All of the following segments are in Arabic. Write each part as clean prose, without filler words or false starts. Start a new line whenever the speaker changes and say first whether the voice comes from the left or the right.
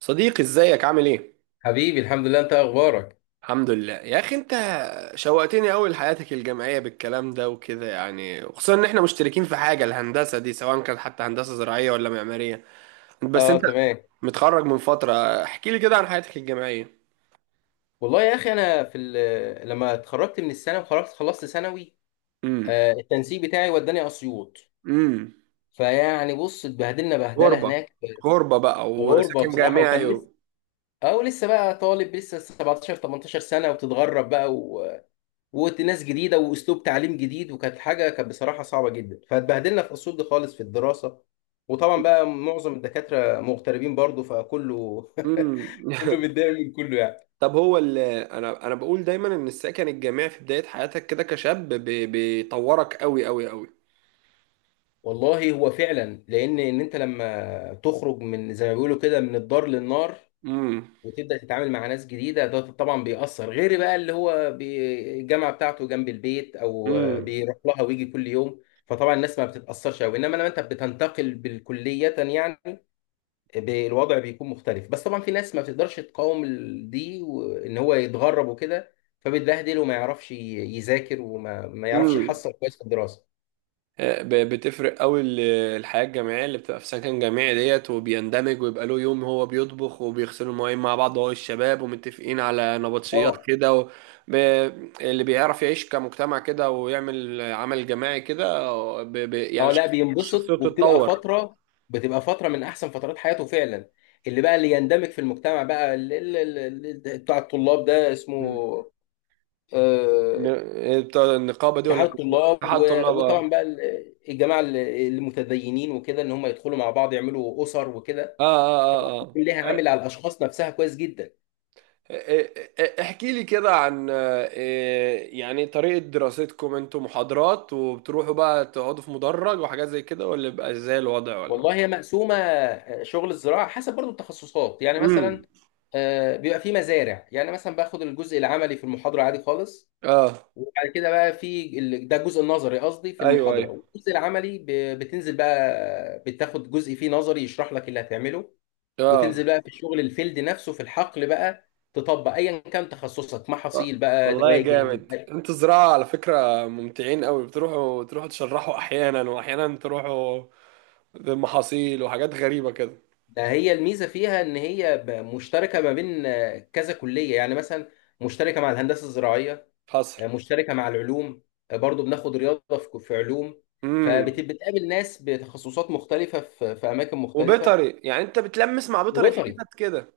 right: صديقي، ازيك؟ عامل ايه؟
left: حبيبي، الحمد لله. انت اخبارك؟
right: الحمد لله يا اخي. انت شوقتني قوي لحياتك الجامعيه بالكلام ده وكده، يعني، وخصوصا ان احنا مشتركين في حاجه الهندسه دي، سواء كانت حتى هندسه زراعيه ولا معماريه. بس
left: اه،
right: انت
left: تمام.
right: متخرج من فتره. احكي لي كده عن حياتك الجامعيه.
left: والله يا اخي، انا لما اتخرجت من الثانوي وخلصت خلصت ثانوي،
right: امم.
left: التنسيق بتاعي وداني اسيوط.
right: امم.
left: فيعني بص، اتبهدلنا بهدله
right: غربه،
left: هناك في
right: غربه بقى،
left: غربه
right: وسكن
left: بصراحه.
right: جامعي
left: وكان لسه،
right: و.
left: او لسه بقى طالب، لسه 17 18 سنه وبتتغرب بقى وناس جديده واسلوب تعليم جديد، وكانت حاجه كانت بصراحه صعبه جدا. فاتبهدلنا في اسيوط دي خالص في الدراسه. وطبعا بقى معظم الدكاتره مغتربين برضو، فكله
right: امم.
left: كله متضايق من كله يعني.
right: طب، انا بقول دايما ان السكن الجامعي في بدايه حياتك كده كشاب، بيطورك قوي قوي قوي.
left: والله، هو فعلا، لان انت لما تخرج، من زي ما بيقولوا كده، من الدار للنار،
right: امم.
left: وتبدا تتعامل مع ناس جديده، ده طبعا بيأثر. غير بقى اللي هو الجامعه بتاعته جنب البيت، او بيروح لها ويجي كل يوم، فطبعا الناس ما بتتأثرش قوي. انما لما انت بتنتقل بالكليه يعني، الوضع بيكون مختلف. بس طبعا في ناس ما بتقدرش تقاوم دي، وان هو يتغرب وكده، فبيتبهدل وما يعرفش يذاكر، وما ما يعرفش
right: امم.
left: يحصل كويس في الدراسه.
right: بتفرق قوي، الحياة الجامعية اللي بتبقى في سكن جامعي ديت، وبيندمج ويبقى له يوم هو بيطبخ وبيغسلوا المواعين مع بعض، هو الشباب، ومتفقين على نبطشيات
left: اه،
right: كده، و. ب... اللي بيعرف يعيش كمجتمع كده ويعمل عمل جماعي كده، يعني
left: اه، لا، بينبسط.
right: شخصيته
left: وبتبقى
right: بتتطور.
left: فتره من احسن فترات حياته فعلا. اللي بقى اللي يندمج في المجتمع بقى، اللي بتاع الطلاب ده اسمه
right: مم.
left: آه،
right: بتاع النقابة دي، ولا
left: اتحاد
right: كان اسمها
left: الطلاب.
right: اتحاد طلاب،
left: وطبعا
right: اه؟
left: بقى الجماعه المتدينين وكده، ان هم يدخلوا مع بعض يعملوا اسر وكده،
right: اه، اه،
left: ليها
right: آه.
left: عامل على الاشخاص نفسها كويس جدا.
right: احكي لي كده عن إيه، يعني طريقة دراستكم؟ انتوا محاضرات، وبتروحوا بقى تقعدوا في مدرج وحاجات زي كده، ولا بيبقى ازاي الوضع، ولا؟
left: والله، هي مقسومه. شغل الزراعه حسب برضو التخصصات. يعني مثلا
right: امم.
left: بيبقى في مزارع، يعني مثلا باخد الجزء العملي في المحاضره عادي خالص.
right: اه.
left: وبعد كده بقى في ده الجزء النظري، قصدي في
right: ايوه،
left: المحاضرة.
right: ايوه.
left: والجزء العملي بتنزل بقى، بتاخد جزء فيه نظري يشرح لك اللي هتعمله، وتنزل
right: اه.
left: بقى في الشغل الفيلد نفسه في الحقل، بقى تطبق ايا كان تخصصك، محاصيل بقى،
right: والله يا
left: دواجن.
right: جامد، انتوا زراعة على فكرة ممتعين قوي، بتروحوا تشرحوا احيانا، واحيانا تروحوا بمحاصيل وحاجات غريبة كده.
left: ده هي الميزة فيها ان هي مشتركة ما بين كذا كلية. يعني مثلا مشتركة مع الهندسة الزراعية،
right: حصل.
left: مشتركة مع العلوم، برضو بناخد رياضة في علوم.
right: امم.
left: فبتقابل ناس بتخصصات مختلفة في أماكن مختلفة.
right: وبيطري، يعني انت بتلمس مع بيطري في
left: وبيطري،
right: حتت كده.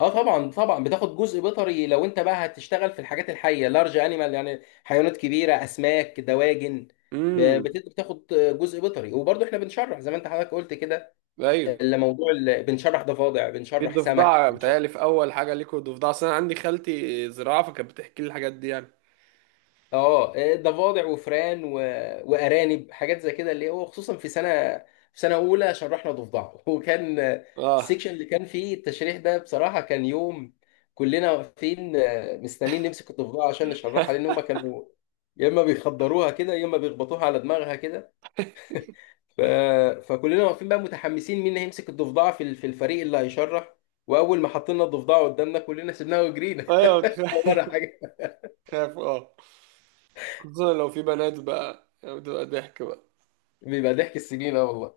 left: اه، طبعا طبعا بتاخد جزء بيطري لو انت بقى هتشتغل في الحاجات الحيه، لارج انيمال، يعني حيوانات كبيره، اسماك، دواجن.
right: امم.
left: بتاخد جزء بيطري. وبرضه احنا بنشرح، زي ما انت حضرتك قلت كده،
right: ايوه.
left: اللي موضوع بنشرح ضفادع،
right: في
left: بنشرح سمك،
right: ضفدع،
left: بنشرح
right: بتهيألي في أول حاجة ليكوا ضفدع، أصل أنا عندي خالتي زراعة فكانت بتحكي لي الحاجات دي يعني.
left: اه ضفادع وفئران وارانب، حاجات زي كده، اللي هو خصوصا في سنه اولى شرحنا ضفدع وكان
right: اه.
left: السكشن اللي كان فيه التشريح ده، بصراحه، كان يوم. كلنا واقفين مستنيين نمسك الضفدع عشان نشرحها، لان هم كانوا يا اما بيخدروها كده، يا اما بيخبطوها على دماغها كده. ف... فكلنا واقفين بقى متحمسين، مين هيمسك الضفدع في في الفريق اللي هيشرح. واول ما حطينا الضفدع قدامنا، كلنا سيبناها وجرينا
right: أيوه، كفاية.
left: ولا حاجه.
right: خاف، اه. خصوصا لو في بنات بقى يعني، بتبقى ضحك بقى.
left: بيبقى ضحك السنين، اه والله.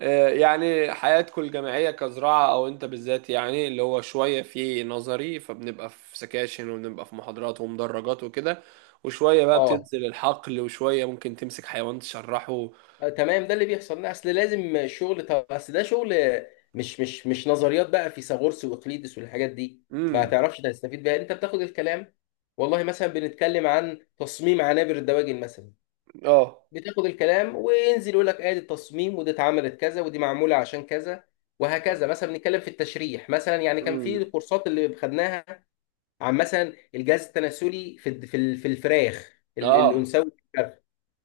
right: يعني حياتكم الجامعية كزراعة، أو أنت بالذات يعني، اللي هو شوية في نظري فبنبقى في سكاشن، وبنبقى في محاضرات ومدرجات وكده، وشوية بقى
left: اه،
right: بتنزل الحقل، وشوية ممكن تمسك حيوان تشرحه.
left: تمام، ده اللي بيحصل. لا، اصل لازم الشغل، طب اصل ده شغل، مش نظريات بقى فيثاغورس واقليدس والحاجات دي ما
right: امم.
left: تعرفش تستفيد بيها. انت بتاخد الكلام، والله مثلا بنتكلم عن تصميم عنابر الدواجن مثلا،
right: اه.
left: بتاخد الكلام وينزل يقول لك ادي التصميم، ودي اتعملت كذا، ودي معموله عشان كذا. وهكذا مثلا بنتكلم في التشريح مثلا، يعني كان في
right: امم.
left: الكورسات اللي خدناها عن مثلا الجهاز التناسلي في الفراخ
right: اه.
left: الانثوي.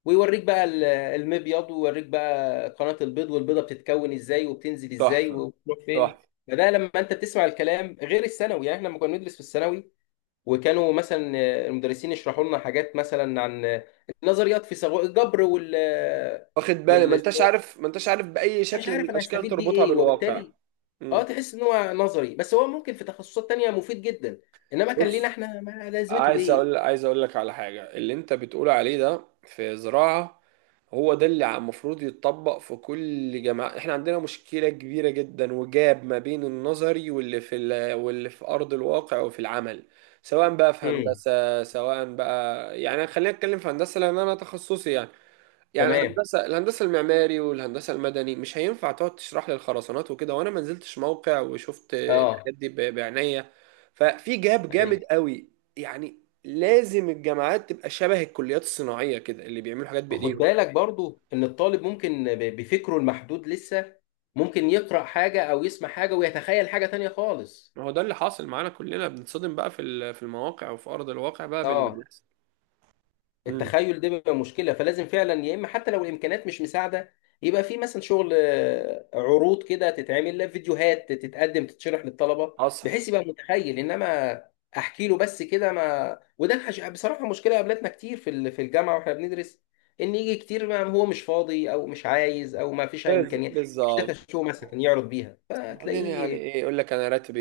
left: ويوريك بقى المبيض، ويوريك بقى قناة البيض، والبيضة بتتكون ازاي، وبتنزل ازاي،
right: تحفة،
left: وبتروح فين.
right: تحفة.
left: فده لما انت بتسمع الكلام غير الثانوي. يعني احنا لما كنا ندرس في الثانوي، وكانوا مثلا المدرسين يشرحوا لنا حاجات مثلا عن نظريات في الجبر وال آه،
right: واخد بالي، ما
left: وال
right: انتش عارف، ما انتش عارف باي
left: انا مش
right: شكل من
left: عارف انا
right: الاشكال
left: هستفيد بيه
right: تربطها
left: ايه،
right: بالواقع.
left: وبالتالي اه
right: مم.
left: تحس ان هو نظري، بس هو ممكن في تخصصات تانية مفيد جدا. انما كان لينا
right: بص،
left: احنا، ما لازمته ايه؟
right: عايز اقول لك على حاجه. اللي انت بتقول عليه ده في زراعه، هو ده اللي المفروض يتطبق في كل جامعه. احنا عندنا مشكله كبيره جدا، وجاب ما بين النظري واللي في ارض الواقع وفي العمل، سواء بقى في
left: امم،
right: هندسه، سواء بقى يعني، خلينا نتكلم في هندسه لان انا تخصصي، يعني
left: تمام،
right: الهندسه، المعماري والهندسه المدني مش هينفع تقعد تشرح لي الخرسانات وكده وانا ما نزلتش موقع وشفت
left: اه،
right: الحاجات دي بعناية. ففي جاب
left: أيوه.
right: جامد قوي يعني. لازم الجامعات تبقى شبه الكليات الصناعيه كده، اللي بيعملوا حاجات
left: خد
right: بايديهم.
left: بالك برضو ان الطالب ممكن بفكره المحدود لسه، ممكن يقرأ حاجة او يسمع حاجة ويتخيل حاجة تانية خالص.
right: ما هو ده اللي حاصل معانا، كلنا بنتصدم بقى في المواقع وفي ارض الواقع بقى باللي
left: اه،
right: بيحصل. امم.
left: التخيل ده بيبقى مشكله. فلازم فعلا، يا اما حتى لو الامكانيات مش مساعده، يبقى في مثلا شغل عروض كده تتعمل، لا، فيديوهات تتقدم تتشرح للطلبه
right: حصل.
left: بحيث يبقى متخيل. انما احكي له بس كده ما، وده بصراحه مشكله قابلتنا كتير في الجامعه واحنا بندرس، ان يجي كتير ما هو مش فاضي او مش عايز او ما فيش امكانيات، مش داتا
right: بالظبط.
left: شو مثلا يعرض بيها،
right: بعدين يعني
left: فتلاقيه
right: ايه؟ يقول لك انا راتبي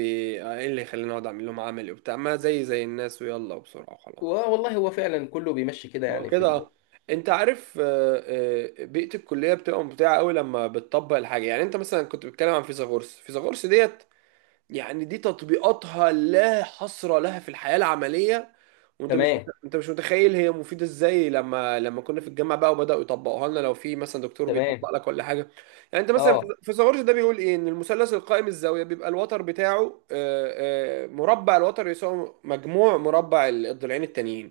right: ايه اللي يخليني اقعد اعمل لهم عملي وبتاع، ما زي الناس، ويلا وبسرعه وخلاص.
left: و- والله هو فعلا كله بيمشي كده،
right: ما هو
left: يعني
right: كده، اه. انت عارف، بيئة الكلية بتبقى ممتعة قوي لما بتطبق الحاجة، يعني انت مثلا كنت بتتكلم عن فيثاغورس، فيثاغورس ديت، يعني دي تطبيقاتها لا حصر لها في الحياة العملية. وانت مش
left: تمام،
right: انت مش متخيل هي مفيدة ازاي، لما كنا في الجامعة بقى وبدأوا يطبقوها لنا، لو في مثلا دكتور
left: تمام،
right: بيطبق لك ولا حاجة. يعني انت مثلا في
left: اه،
right: فيثاغورس ده بيقول ايه؟ ان المثلث القائم الزاوية بيبقى الوتر بتاعه مربع الوتر يساوي مجموع مربع الضلعين التانيين.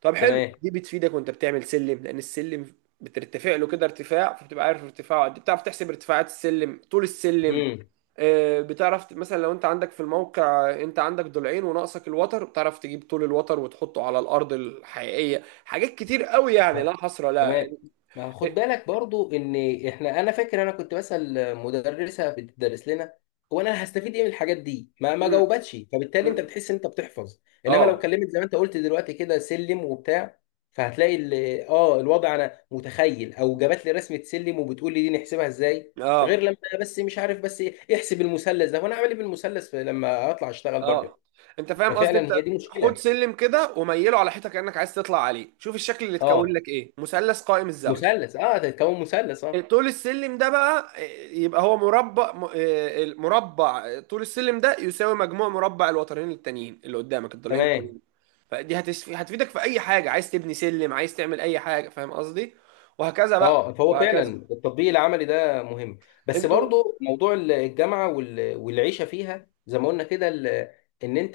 right: طب حلو،
left: تمام،
right: دي بتفيدك وانت بتعمل سلم، لان السلم بترتفع له كده ارتفاع، فبتبقى عارف ارتفاعه قد ايه، بتعرف تحسب ارتفاعات السلم، طول السلم.
left: امم،
right: بتعرف مثلا لو انت عندك في الموقع، انت عندك ضلعين وناقصك الوتر، بتعرف تجيب طول الوتر وتحطه على الارض الحقيقيه. حاجات كتير قوي يعني، لا حصر لا.
left: تمام. ما خد بالك برضو ان انا فاكر انا كنت بسأل مدرسة بتدرس لنا هو انا هستفيد ايه من الحاجات دي، ما جاوبتش. فبالتالي انت بتحس ان انت بتحفظ. انما لو
right: اه.
left: كلمت زي ما انت قلت دلوقتي كده سلم وبتاع، فهتلاقي الوضع انا متخيل، او جابت لي رسمة سلم وبتقول لي دي نحسبها ازاي،
right: اه.
left: غير لما أنا بس مش عارف بس ايه، احسب المثلث ده وانا اعمل ايه بالمثلث لما اطلع اشتغل بره.
right: اه، انت فاهم قصدي، انت.
left: ففعلا هي دي
right: خد
left: مشكلة.
right: سلم كده وميله على حيطه كانك عايز تطلع عليه، شوف الشكل اللي اتكون
left: اه،
right: لك ايه. مثلث قائم الزاويه.
left: مثلث، اه، تتكون مثلث، اه،
right: طول السلم ده بقى، يبقى هو مربع م- آه، المربع، طول السلم ده يساوي مجموع مربع الوترين التانيين اللي قدامك، الضلعين
left: تمام.
right: التانيين. فدي هتفيدك في اي حاجه، عايز تبني سلم، عايز تعمل اي حاجه، فاهم قصدي؟ وهكذا بقى.
left: اه، فهو فعلا
right: وهكذا.
left: التطبيق العملي ده مهم. بس
right: انتوا
left: برضو موضوع الجامعه والعيشه فيها زي ما قلنا كده، ان انت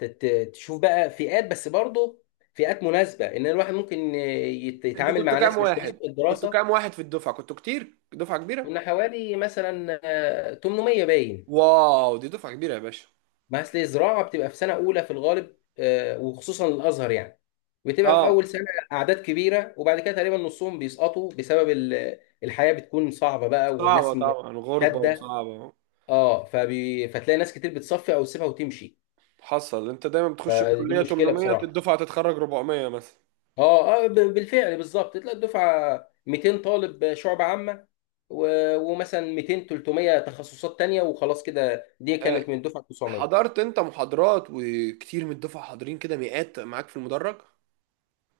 left: تشوف بقى فئات، بس برضو فئات مناسبه، ان الواحد ممكن
right: انتوا
left: يتعامل
right: كنتوا
left: مع
right: كام
left: ناس مش كويسه
right: واحد؟
left: في
right: كنتوا
left: الدراسه.
right: كام واحد في الدفعه؟ كنتوا كتير، دفعه كبيره.
left: كنا حوالي مثلا 800 باين.
right: واو، دي دفعه كبيره يا باشا.
left: ما اصل الزراعه بتبقى في سنه اولى في الغالب، وخصوصا الازهر يعني، بتبقى في اول
right: اه،
left: سنه اعداد كبيره. وبعد كده تقريبا نصهم بيسقطوا بسبب الحياه بتكون صعبه بقى،
right: صعبه
left: والناس
right: طبعا، غربه
left: شاده.
right: وصعبه.
left: اه، فتلاقي ناس كتير بتصفي او تسيبها وتمشي.
right: حصل. انت دايما بتخش
left: فدي
right: الكليه
left: مشكله
right: 800،
left: بصراحه.
right: الدفعه تتخرج 400 مثلا.
left: اه، اه، بالفعل، بالظبط. تلاقي الدفعه 200 طالب شعب عامه، و... ومثلا 200 300 تخصصات تانية، وخلاص كده. دي كانت من الدفعه 900.
right: حضرت انت محاضرات وكتير من الدفعه حاضرين كده، مئات معاك في المدرج.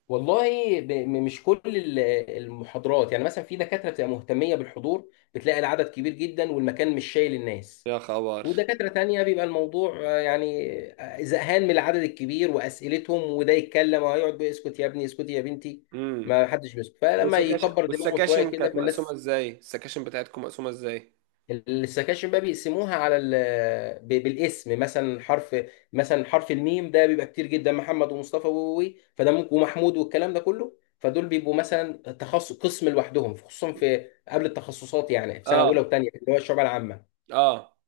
left: والله، مش كل المحاضرات، يعني مثلا في دكاترة بتبقى مهتمية بالحضور بتلاقي العدد كبير جدا والمكان مش شايل الناس.
right: يا خبر.
left: ودكاترة تانية بيبقى الموضوع يعني زهقان من العدد الكبير وأسئلتهم، وده يتكلم وهيقعد بيقول اسكت يا ابني، اسكت يا بنتي،
right: امم.
left: ما حدش بيسكت، فلما
right: والسكاشن
left: يكبر دماغه شوية
right: والسكاشن
left: كده
right: كانت مقسومه
left: فالناس.
right: ازاي؟ السكاشن بتاعتكم مقسومه ازاي؟
left: السكاشن بقى بيقسموها على بالاسم، مثلا حرف، مثلا حرف الميم ده بيبقى كتير جدا، محمد ومصطفى فده ممكن، ومحمود، والكلام ده كله، فدول بيبقوا مثلا تخصص قسم لوحدهم خصوصا في قبل التخصصات، يعني في سنه اولى
right: اه.
left: وثانيه اللي هو الشعب العامه.
right: اه.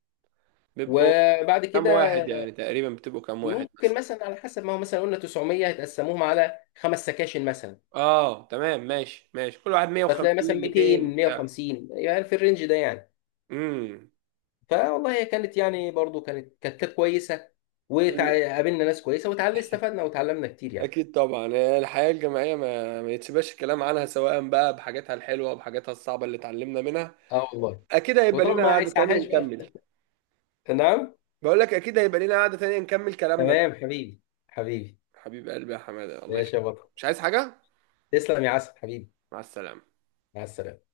right: بيبقوا
left: وبعد
right: كام
left: كده
right: واحد يعني تقريبا، بتبقوا كام واحد
left: ممكن
right: مثلا؟
left: مثلا، على حسب، ما هو مثلا قلنا 900، هتقسموهم على خمس سكاشن مثلا.
right: اه، تمام، ماشي، ماشي، كل واحد
left: فتلاقي مثلا
right: 150، 200
left: 200
right: بتاع.
left: 150، يعني في الرينج ده يعني.
right: امم.
left: فوالله، هي كانت يعني، برضو كانت كويسه.
right: ال-
left: وقابلنا ناس كويسه، استفدنا وتعلمنا كتير يعني.
right: اكيد طبعا. الحياه الجامعيه ما يتسبش الكلام عنها، سواء بقى بحاجاتها الحلوه وبحاجاتها الصعبه اللي اتعلمنا منها.
left: اه والله.
right: اكيد هيبقى
left: وطبعا
right: لنا
left: ما
right: قعده تانية
left: يسعهاش بقى.
right: نكمل.
left: نعم.
right: بقول لك اكيد هيبقى لينا قعدة تانية نكمل كلامنا
left: تمام،
right: ده.
left: حبيبي. حبيبي.
right: حبيب قلبي يا حمادة، الله
left: ماشي يا
right: يخليك،
left: بطل.
right: مش عايز حاجة.
left: تسلم يا عسل، حبيبي.
right: مع السلامة.
left: مع السلامه.